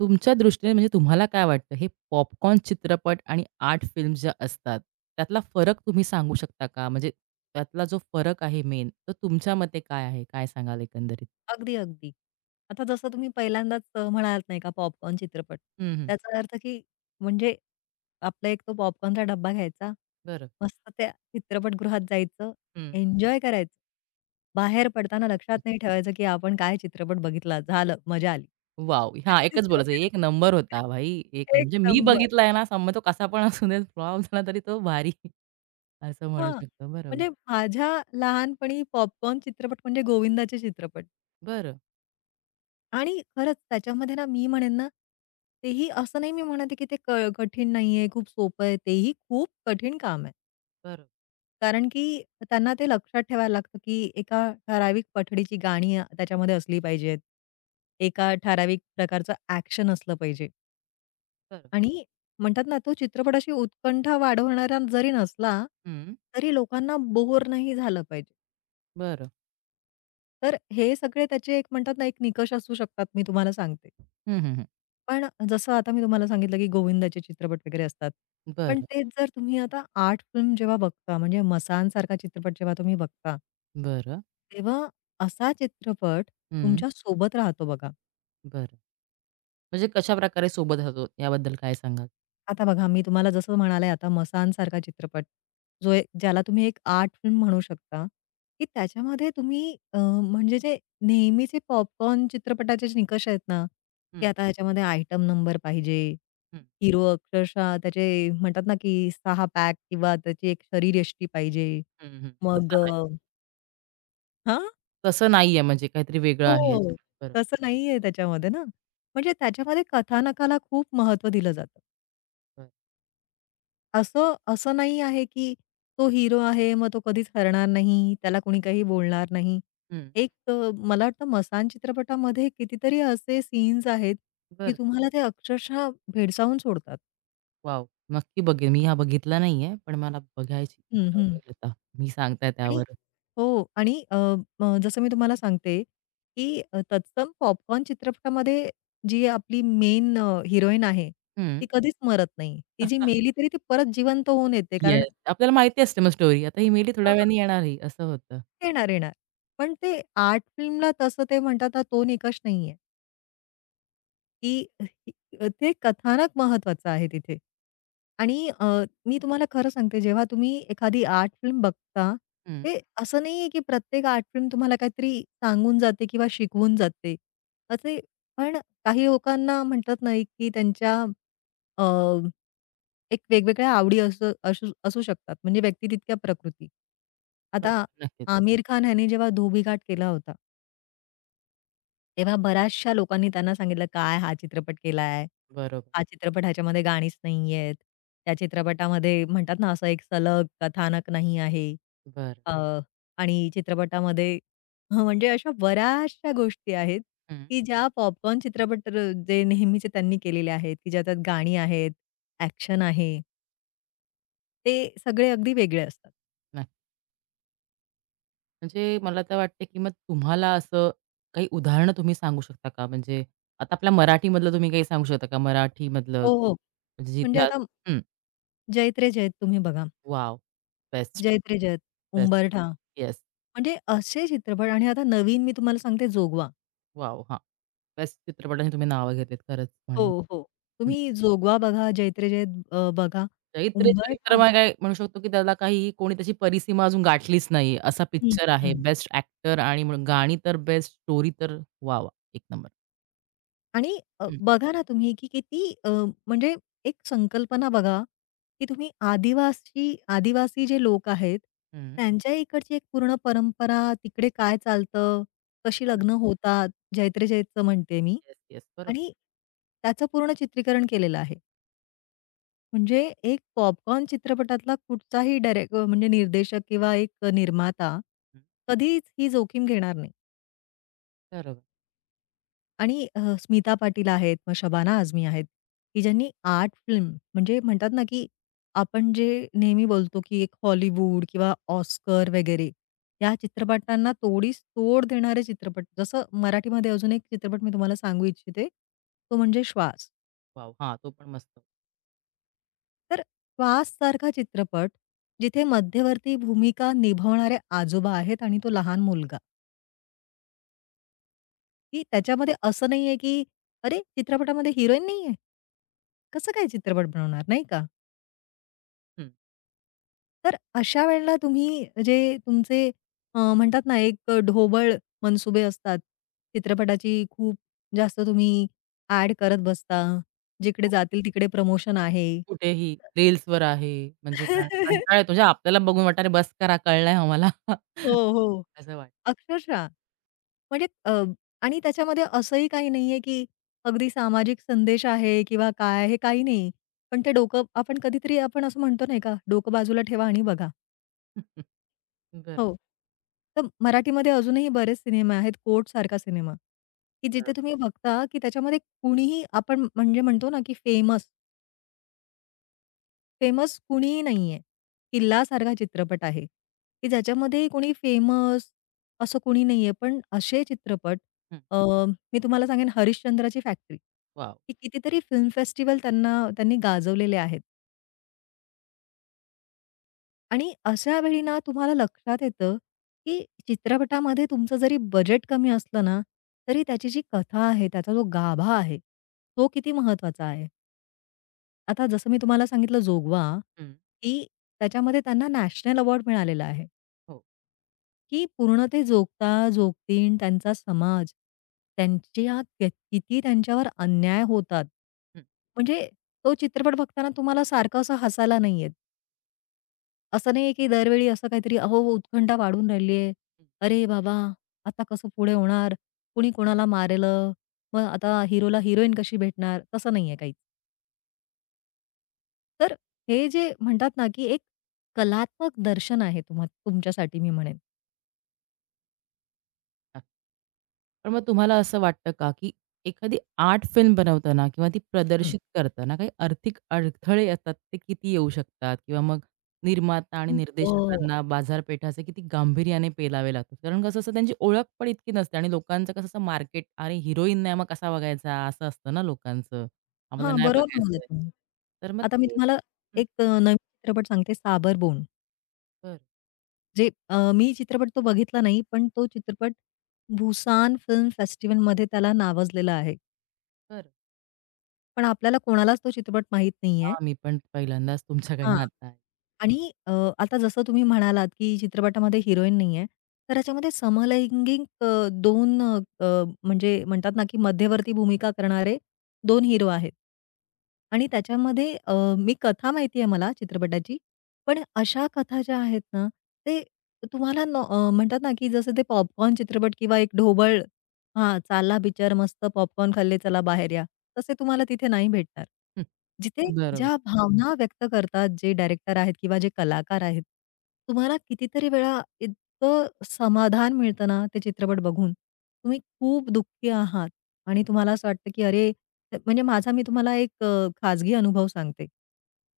तुमच्या दृष्टीने म्हणजे तुम्हाला काय वाटतं हे पॉपकॉर्न चित्रपट आणि आर्ट फिल्म्स ज्या असतात, त्यातला फरक तुम्ही सांगू शकता का? म्हणजे त्यातला जो फरक आहे मेन, तर तुमच्या मते काय आहे? काय सांगाल एकंदरीत? अगदी, अगदी. आता जसं तुम्ही पहिल्यांदाच म्हणालात नाही का पॉपकॉर्न चित्रपट. हं, हं. त्याचा अर्थ की म्हणजे आपला एक तो पॉपकॉर्नचा डब्बा घ्यायचा, बरं. मस्त त्या चित्रपटगृहात जायचं, हं. एन्जॉय करायचं. बाहेर पडताना लक्षात नाही ठेवायचं की आपण काय चित्रपट बघितला, झालं मजा आली. वॉव! हां, एकच बोलायचं. एक नंबर होता भाई. एक एक म्हणजे मी नंबर. बघितलाय ना, समज तो कसा पण असू दे, फ्लॉप झाला तरी तो भारी असं म्हणू हां. शकतो. बरोबर. म्हणजे माझ्या लहानपणी पॉपकॉर्न चित्रपट म्हणजे गोविंदाचे चित्रपट. बरं, आणि खरंच त्याच्यामध्ये ना मी म्हणेन ना, तेही असं नाही मी म्हणत आहे, की ते कठीण नाहीये, खूप सोपं आहे. तेही खूप कठीण काम आहे. बरं, कारण की त्यांना ते लक्षात ठेवायला लागतं, की एका ठराविक पठडीची गाणी त्याच्यामध्ये असली पाहिजेत. एका ठराविक प्रकारचं ॲक्शन असलं पाहिजे बरं. आणि म्हणतात ना, तो चित्रपट अशी उत्कंठा वाढवणारा जरी नसला, हं, तरी लोकांना बोर नाही झालं पाहिजे. बरं. तर हे सगळे त्याचे एक म्हणतात ना, एक निकष असू शकतात, मी तुम्हाला सांगते. हं, हं, हं. पण जसं आता मी तुम्हाला सांगितलं, की गोविंदाचे चित्रपट वगैरे असतात. पण बरं, तेच जर तुम्ही आता आर्ट फिल्म जेव्हा बघता, म्हणजे मसानसारखा चित्रपट जेव्हा तुम्ही बघता बरं. तेव्हा असा चित्रपट हं. तुमच्या सोबत राहतो बघा. बरं. म्हणजे कशाप्रकारे सोबत राहतो याबद्दल काय सांगाल? आता बघा, मी तुम्हाला जसं म्हणाले आता मसानसारखा चित्रपट, जो एक ज्याला तुम्ही एक आर्ट फिल्म म्हणू शकता, की त्याच्यामध्ये तुम्ही म्हणजे जे नेहमीचे पॉपकॉर्न चित्रपटाचे जे निकष आहेत ना, की हं, आता ह्याच्यामध्ये आयटम नंबर पाहिजे, हं, हिरो अक्षरशः त्याचे म्हणतात ना, की 6 पॅक किंवा त्याची एक शरीरयष्टी पाहिजे. हं, हं. मग तसं नाही. हां, तसं नाहीये म्हणजे काहीतरी वेगळं हो. आहे याच्यात. बरोबर, तसं नाहीये त्याच्यामध्ये ना. म्हणजे त्याच्यामध्ये कथानकाला खूप महत्त्व दिलं जातं. बरं. असं असं नाही आहे, की तो हिरो आहे, मग तो कधीच हरणार नाही, त्याला कोणी काही बोलणार नाही. हं, एक मला वाटतं मसान चित्रपटामध्ये कितीतरी असे सीन्स आहेत, की बरं. तुम्हाला ते अक्षरशः भेडसावून सोडतात. वॉव! नक्की बघेन. मी हा बघितला नाहीये, पण मला बघायची हं, इच्छा हं. होईल आता. तुम्ही सांगताय आणि त्यावरून. हो आणि अ, अ, जसं मी तुम्हाला सांगते, की तत्सम पॉपकॉर्न चित्रपटामध्ये जी आपली मेन हिरोईन आहे, हं. ती कधीच मरत नाही. ती जी मेली तरी ती परत जिवंत होऊन येते कारण येस. आपल्याला माहिती असते मग स्टोरी. आता ही मेली थोड्या वेळाने येणार ही असं होतं. येणार, येणार. पण ते आर्ट फिल्मला तसं ते म्हणतात ना, तो निकष नाहीये. की ते कथानक महत्वाचं आहे तिथे. आणि मी तुम्हाला खरं सांगते जेव्हा तुम्ही एखादी आर्ट फिल्म बघता, हं. ते असं नाहीये की प्रत्येक आर्ट फिल्म तुम्हाला काहीतरी सांगून जाते किंवा शिकवून जाते. असे पण काही लोकांना म्हणतात ना, की त्यांच्या अ, एक वेगवेगळ्या आवडी असू असू असू शकतात. म्हणजे व्यक्ती तितक्या प्रकृती. आता बरोबर, नक्कीच. आमिर खान ह्याने जेव्हा धोबीघाट केला होता तेव्हा बऱ्याचशा लोकांनी त्यांना सांगितलं, "काय हा चित्रपट केलाय? बरोबर. हा चित्रपट ह्याच्यामध्ये गाणीच नाहीयेत. त्या चित्रपटामध्ये म्हणतात ना असं एक सलग कथानक नाही आहे." बरं. अ, आणि चित्रपटामध्ये हं, म्हणजे अशा बऱ्याचशा गोष्टी आहेत, हं. की ज्या पॉपकॉर्न चित्रपट र जे नेहमीचे त्यांनी केलेले आहेत, की ज्याच्यात गाणी आहेत, ॲक्शन आहे, ते सगळे अगदी वेगळे असतात. नक्की. म्हणजे मला तर वाटते, की मग तुम्हाला असं काही उदाहरणं तुम्ही सांगू शकता का? म्हणजे आता आपल्या मराठीमधलं तुम्ही काही सांगू शकता का? मराठीमधलं हो, हो. म्हणजे जिथे म्हणजे आज आता हं. जयत रे जयत तुम्ही बघा. Wow! Best. Jait Re Jait, best. Umbartha. Yes. म्हणजे असे चित्रपट आणि आता नवीन मी तुम्हाला सांगते जोगवा. वाव हां. बेस्ट चित्रपटांची तुम्ही नावं घेतलीत खरंच म्हणेन. हो, हो. हं. तुम्ही जोगवा बघा, जैत्रे जैत बघा, चैत्र, चैत्र उंबरठा. मग काय म्हणू शकतो, की त्याला काही कोणी त्याची परिसीमा अजून गाठलीच नाही. असा हं, पिक्चर आहे. हं. बेस्ट ॲक्टर आणि म्हणून गाणी तर बेस्ट, स्टोरी तर वाह! वाह! एक नंबर. आणि हं. बघा ना तुम्ही की किती म्हणजे एक संकल्पना बघा, की तुम्ही आदिवासी आदिवासी जे लोक आहेत, हं. त्यांच्या इकडची एक पूर्ण परंपरा, तिकडे काय चालतं, कशी हो ना. लग्न होतात, जैत्रे जैतचं म्हणते मी येस, येस. बरोबर. आणि त्याचं पूर्ण चित्रीकरण केलेलं आहे. म्हणजे एक पॉपकॉर्न चित्रपटातला कुठचाही डायरेक्ट म्हणजे निर्देशक किंवा एक निर्माता हं. कधीच ही जोखीम घेणार नाही. बरोबर. आणि स्मिता पाटील आहेत, मग शबाना आझमी आहेत, की ज्यांनी आर्ट फिल्म म्हणजे म्हणतात ना, की आपण जे नेहमी बोलतो, की एक हॉलिवूड किंवा ऑस्कर वगैरे या चित्रपटांना तोडीस तोड देणारे चित्रपट. जसं मराठीमध्ये अजून एक चित्रपट मी तुम्हाला सांगू इच्छिते, तो म्हणजे श्वास. वाव हां, तो पण मस्त. तर "वास" सारखा चित्रपट, जिथे मध्यवर्ती भूमिका निभावणारे आजोबा आहेत आणि तो लहान मुलगा, की तर त्याच्यामध्ये असं नाहीये, की "अरे, चित्रपटामध्ये हिरोईन नाहीये, कसं काय चित्रपट बनवणार?" नाही का? हं. तर अशा वेळेला तुम्ही जे तुमचे म्हणतात ना, एक ढोबळ मनसुबे असतात, चित्रपटाची खूप जास्त तुम्ही ॲड करत बसता, जिकडे हो. जातील तिकडे प्रमोशन आहे. कुठेही रील्सवर आहे म्हणजे काय कंटाळा येतो म्हणजे आपल्याला बघून वाटतं अरे बस करा, कळलंय आम्हाला हो, हो. असं वाटतं. अक्षरशः. म्हणजे आणि त्याच्यामध्ये असंही काही नाहीये, की अगदी सामाजिक संदेश आहे किंवा काय, हे काही नाही. पण ते डोकं आपण कधीतरी आपण असं म्हणतो नाही का, "डोकं बाजूला ठेवा आणि बघा." बरोबर. हो. तर मराठीमध्ये अजूनही बरेच सिनेमे आहेत, कोर्ट सारखा सिनेमा, की बरोबर. जिथे तुम्ही बघता, की त्याच्यामध्ये कुणीही आपण म्हणजे म्हणतो ना, की फेमस फेमस कुणीही नाहीये. किल्लासारखा चित्रपट आहे, की ज्याच्यामध्ये कोणी फेमस असं कोणी नाहीये. पण असे चित्रपट हं. अ, मी तुम्हाला सांगेन हरिश्चंद्राची फॅक्टरी, वॉव! की कितीतरी फिल्म फेस्टिव्हल त्यांनी गाजवलेले आहेत. आणि अशा वेळी ना तुम्हाला लक्षात येतं, की चित्रपटामध्ये तुमचं जरी बजेट कमी असलं ना, तरी त्याची जी कथा आहे, त्याचा जो गाभा आहे, तो किती महत्वाचा आहे. आता जसं मी तुम्हाला सांगितलं जोगवा, हं. की त्याच्यामध्ये त्यांना नॅशनल अवॉर्ड मिळालेला आहे, हो. की पूर्ण ते जोगता जोगतीन, त्यांचा समाज, त्यांच्या क किती त्यांच्यावर अन्याय होतात. हं. म्हणजे तो चित्रपट बघताना तुम्हाला सारखं असं हसायला नाही येत. असं नाहीये की दरवेळी असं काहीतरी अहो, उत्कंठा वाढून राहिली आहे. अरे बाबा! आता कसं पुढे होणार? कुणी कोणाला मारेलं? मग आता हिरोला हिरोईन कशी भेटणार? तसं नाहीये काहीच. तर हे जे म्हणतात ना, की एक कलात्मक दर्शन आहे तुमच्यासाठी मी म्हणेन. नक्की. पण मग तुम्हाला असं वाटतं का, की एखादी आर्ट फिल्म बनवताना किंवा ती हं. प्रदर्शित करताना काही आर्थिक अडथळे असतात, ते किती येऊ शकतात? किंवा मग निर्माता आणि हं. हो. निर्देशकांना बाजारपेठाचे किती गांभीर्याने पेलावे लागतात? कारण कसं असतं त्यांची ओळख पण इतकी नसते आणि लोकांचं कसं असतं मार्केट, "अरे हिरोईन नाही मग कसा बघायचा?" असं असतं ना लोकांचं. "आम्हाला हां, नाही बरोबर म्हणालात बघायचंय." तुम्ही. तर मग आता मी ते तुम्हाला हं, एक नवीन चित्रपट सांगते, 'साबरबोन.' बरं, जे मी चित्रपट तो बघितला नाही, पण तो चित्रपट बुसान फिल्म फेस्टिव्हलमध्ये त्याला नावाजलेला आहे. बरं. पण आपल्याला कोणालाच तो चित्रपट माहीत नाहीये. हां, मी पण पहिल्यांदाच हां. तुमच्याकडनं आता आहे. आणि आता जसं तुम्ही म्हणालात, की चित्रपटामध्ये हिरोईन नाहीये, तर ह्याच्यामध्ये समलैंगिक 2 अ, अ, म्हणजे म्हणतात ना, की मध्यवर्ती भूमिका करणारे 2 हिरो आहेत. आणि त्याच्यामध्ये मी कथा माहिती आहे मला चित्रपटाची. पण अशा कथा ज्या आहेत ना, ते म्हणतात ना, की जसं ते पॉपकॉर्न चित्रपट किंवा एक ढोबळ हां, चालला पिक्चर मस्त पॉपकॉर्न खाल्ले, चला बाहेर या. तसे तुम्हाला तिथे नाही भेटणार. जिथे हं, बरोबर. ज्या भावना व्यक्त करतात जे डायरेक्टर आहेत किंवा जे कलाकार आहेत, तुम्हाला कितीतरी वेळा इतकं समाधान मिळतं ना, ते चित्रपट बघून. तुम्ही खूप दुःखी आहात आणि तुम्हाला असं वाटतं, की अरे म्हणजे मी तुम्हाला एक खाजगी अनुभव सांगते,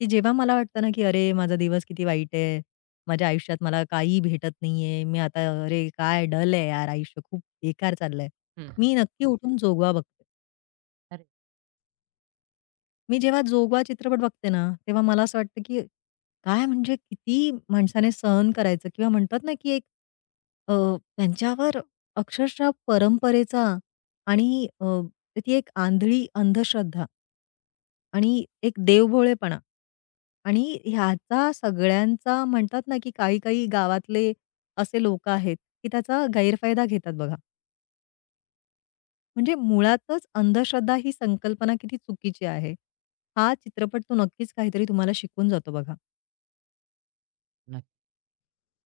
की जेव्हा मला वाटतं ना, की अरे माझा दिवस किती वाईट आहे. माझ्या आयुष्यात मला काही भेटत नाहीये. मी आता अरे काय डल आहे यार आयुष्य खूप बेकार चाललंय. हं, मी नक्की उठून जोगवा बघते. हं. मी जेव्हा जोगवा चित्रपट बघते ना, तेव्हा मला असं वाटतं, की काय म्हणजे किती माणसाने सहन करायचं किंवा म्हणतात ना, की एक अ, त्यांच्यावर अक्षरशः परंपरेचा आणि ती एक आंधळी अंधश्रद्धा आणि एक देवभोळेपणा आणि ह्याचा सगळ्यांचा म्हणतात ना, की काही-काही गावातले असे लोकं आहेत, की त्याचा गैरफायदा घेतात बघा. म्हणजे मुळातच अंधश्रद्धा ही संकल्पना किती चुकीची आहे. हा चित्रपट तो नक्कीच काहीतरी तुम्हाला शिकवून जातो बघा. नक्की.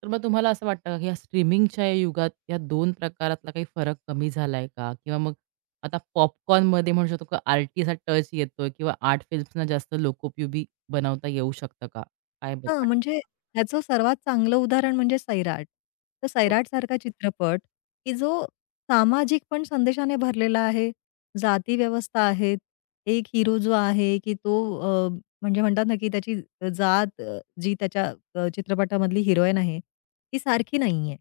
तर मग तुम्हाला असं वाटतं का, की या स्ट्रीमिंगच्या या युगात या 2 प्रकारातला काही फरक कमी झालाय का? किंवा मग आता पॉपकॉर्नमध्ये म्हणू शकतो का आर्टीचा टच येतोय किंवा आर्ट फिल्म्सना जास्त लोकोपयोगी बनवता येऊ शकतं का? काय हां, वाटतं? म्हणजे ह्याचं सर्वात चांगलं उदाहरण म्हणजे सैराट. तर हो, सैराटसारखा चित्रपट, की जो सामाजिक पण संदेशाने भरलेला आहे. जाती व्यवस्था आहेत. एक हिरो जो आहे, की तो अ, म्हणजे म्हणतात ना, की त्याची जात जी त्याच्या चित्रपटामधली हिरोईन आहे, ती सारखी नाहीये.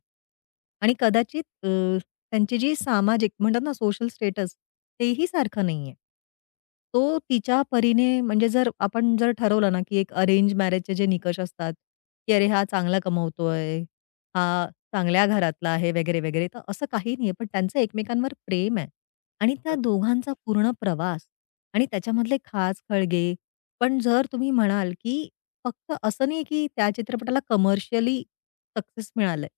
आणि कदाचित त्यांची जी सामाजिक म्हणतात ना सोशल स्टेटस तेही सारखं नाहीये. तो तिच्या परीने म्हणजे जर आपण जर ठरवलं ना, की एक अरेंज मॅरेजचे जे निकष असतात, की अरे हा चांगला कमवतोय, हा चांगल्या घरातला आहे वगैरे, वगैरे. तर असं काही नाहीये, पण त्यांचं एकमेकांवर प्रेम आहे आणि त्या बरं, दोघांचा पूर्ण प्रवास आणि त्याच्यामधले खाच-खळगे. पण जर तुम्ही म्हणाल, की फक्त असं नाही, की त्या चित्रपटाला कमर्शियली सक्सेस मिळालंय.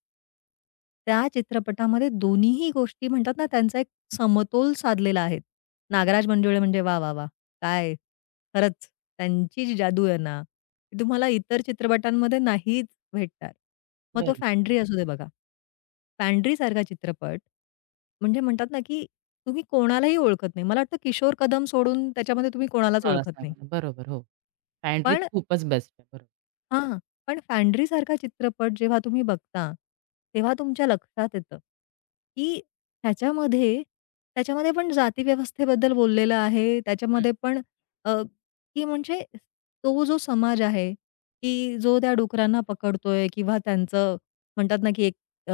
त्या चित्रपटामध्ये दोन्हीही गोष्टी म्हणतात ना, त्यांचा एक समतोल साधलेला आहे. नागराज मंजुळे म्हणजे वा, वा, वा, काय खरंच त्यांची जी जादू आहे ना, ती तुम्हाला इतर चित्रपटांमध्ये नाहीच भेटणार. मग तो बरं. फॅन्ड्री असू दे बघा. फॅन्ड्रीसारखा चित्रपट म्हणजे म्हणतात ना, की तुम्ही कोणालाही ओळखत नाही. मला वाटतं किशोर कदम सोडून त्याच्यामध्ये तुम्ही कोणालाच कोणाला ओळखत नाही. सांगणार. बरोबर, हो. पॅन्ट्री पण तर खूपच बेस्ट आहे. बरोबर. हां. पण फॅन्ड्रीसारखा चित्रपट जेव्हा तुम्ही बघता, तेव्हा तुमच्या लक्षात येतं, की ह्याच्यामध्ये त्याच्यामध्ये पण जातीव्यवस्थेबद्दल बोललेलं आहे. हं. त्याच्यामध्ये पण अ, की म्हणजे तो जो समाज आहे, की जो त्या डुकरांना पकडतोय किंवा त्यांचं म्हणतात ना, की एक अ,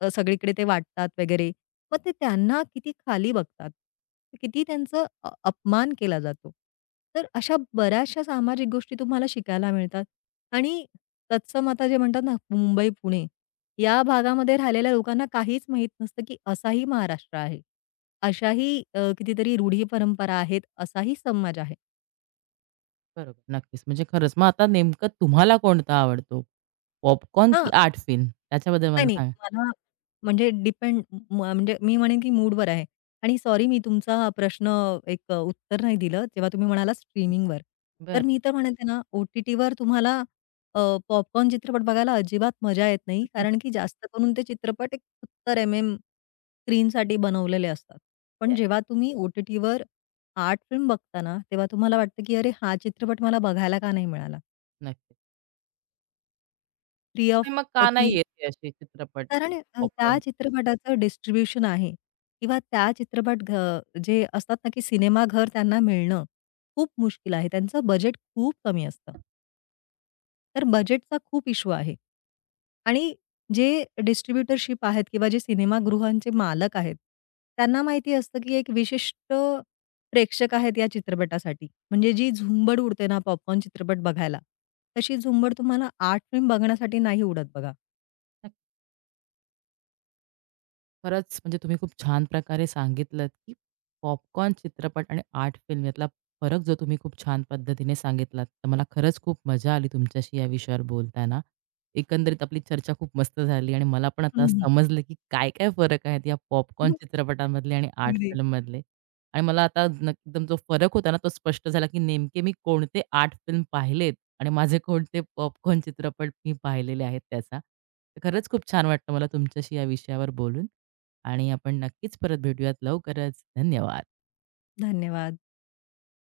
अ, सगळीकडे ते वाटतात वगैरे. मग ते त्यांना किती खाली बघतात. किती त्यांचा अपमान केला जातो. तर अशा बऱ्याचशा सामाजिक गोष्टी तुम्हाला शिकायला मिळतात. आणि तत्सम आता जे म्हणतात ना, मुंबई-पुणे या भागामध्ये राहिलेल्या लोकांना काहीच माहीत नसतं, की असाही महाराष्ट्र आहे. अशाही कितीतरी रूढी परंपरा आहेत, असाही समाज आहे. बरोबर. नक्कीच. म्हणजे खरंच. मग आता नेमकं तुम्हाला कोणता आवडतो? पॉपकॉर्न की हां, आर्ट फिल्म? त्याच्याबद्दल नाही, मला नाही. सांगा. मला म्हणजे डिपेंड म म्हणजे मी म्हणेन की मूडवर आहे. आणि सॉरी मी तुमचा प्रश्न एक उत्तर नाही दिलं जेव्हा तुम्ही म्हणालात स्ट्रीमिंगवर. बरं. तर येस. मी तर म्हणते ना, ओ-टी-टीवर तुम्हाला अ, पॉपकॉर्न चित्रपट बघायला अजिबात मजा येत नाही. कारण की जास्त करून ते चित्रपट एक 70 एम-एम स्क्रीनसाठी बनवलेले असतात. पण जेव्हा तुम्ही ओ-टी-टीवर आर्ट फिल्म बघता ना, तेव्हा तुम्हाला वाटतं की अरे हा चित्रपट मला बघायला का नाही मिळाला? नक्की. थ्री ऑफ आणि मग का नाही थ्री येत हे असे चित्रपट कारण त्या पॉपकॉर्न? चित्रपटाचं डिस्ट्रिब्युशन आहे किंवा त्या चित्रपट घ जे असतात ना, की सिनेमाघर त्यांना मिळणं खूप मुश्किल आहे. त्यांचं बजेट खूप कमी असतं. तर बजेटचा खूप इश्यू आहे आणि जे डिस्ट्रिब्युटरशिप आहेत किंवा जे सिनेमागृहांचे मालक आहेत, त्यांना माहिती असतं, की एक विशिष्ट प्रेक्षक आहेत या चित्रपटासाठी. म्हणजे जी झुंबड उडते ना पॉपकॉर्न चित्रपट बघायला, तशी झुंबड तुम्हाला 8 फिल्म बघण्यासाठी नाही उडत बघा. खरंच म्हणजे तुम्ही खूप छान प्रकारे सांगितलंत, की पॉपकॉर्न चित्रपट आणि आर्ट फिल्म यातला फरक जो तुम्ही खूप छान पद्धतीने सांगितलात. तर मला खरंच खूप मजा आली तुमच्याशी या विषयावर बोलताना. एकंदरीत आपली चर्चा खूप मस्त झाली आणि मला पण आता हं, समजलं, की काय-काय फरक आहेत या पॉपकॉर्न चित्रपटामधले आणि आर्ट अगदी. फिल्ममधले. आणि मला आता एकदम जो फरक होता ना, तो स्पष्ट झाला, की नेमके मी कोणते आर्ट फिल्म पाहिलेत आणि माझे कोणते पॉपकॉर्न चित्रपट मी पाहिलेले आहेत त्याचा. तर खरंच खूप छान वाटलं मला तुमच्याशी या विषयावर बोलून. आणि आपण नक्कीच परत भेटूयात लवकरच. धन्यवाद. धन्यवाद.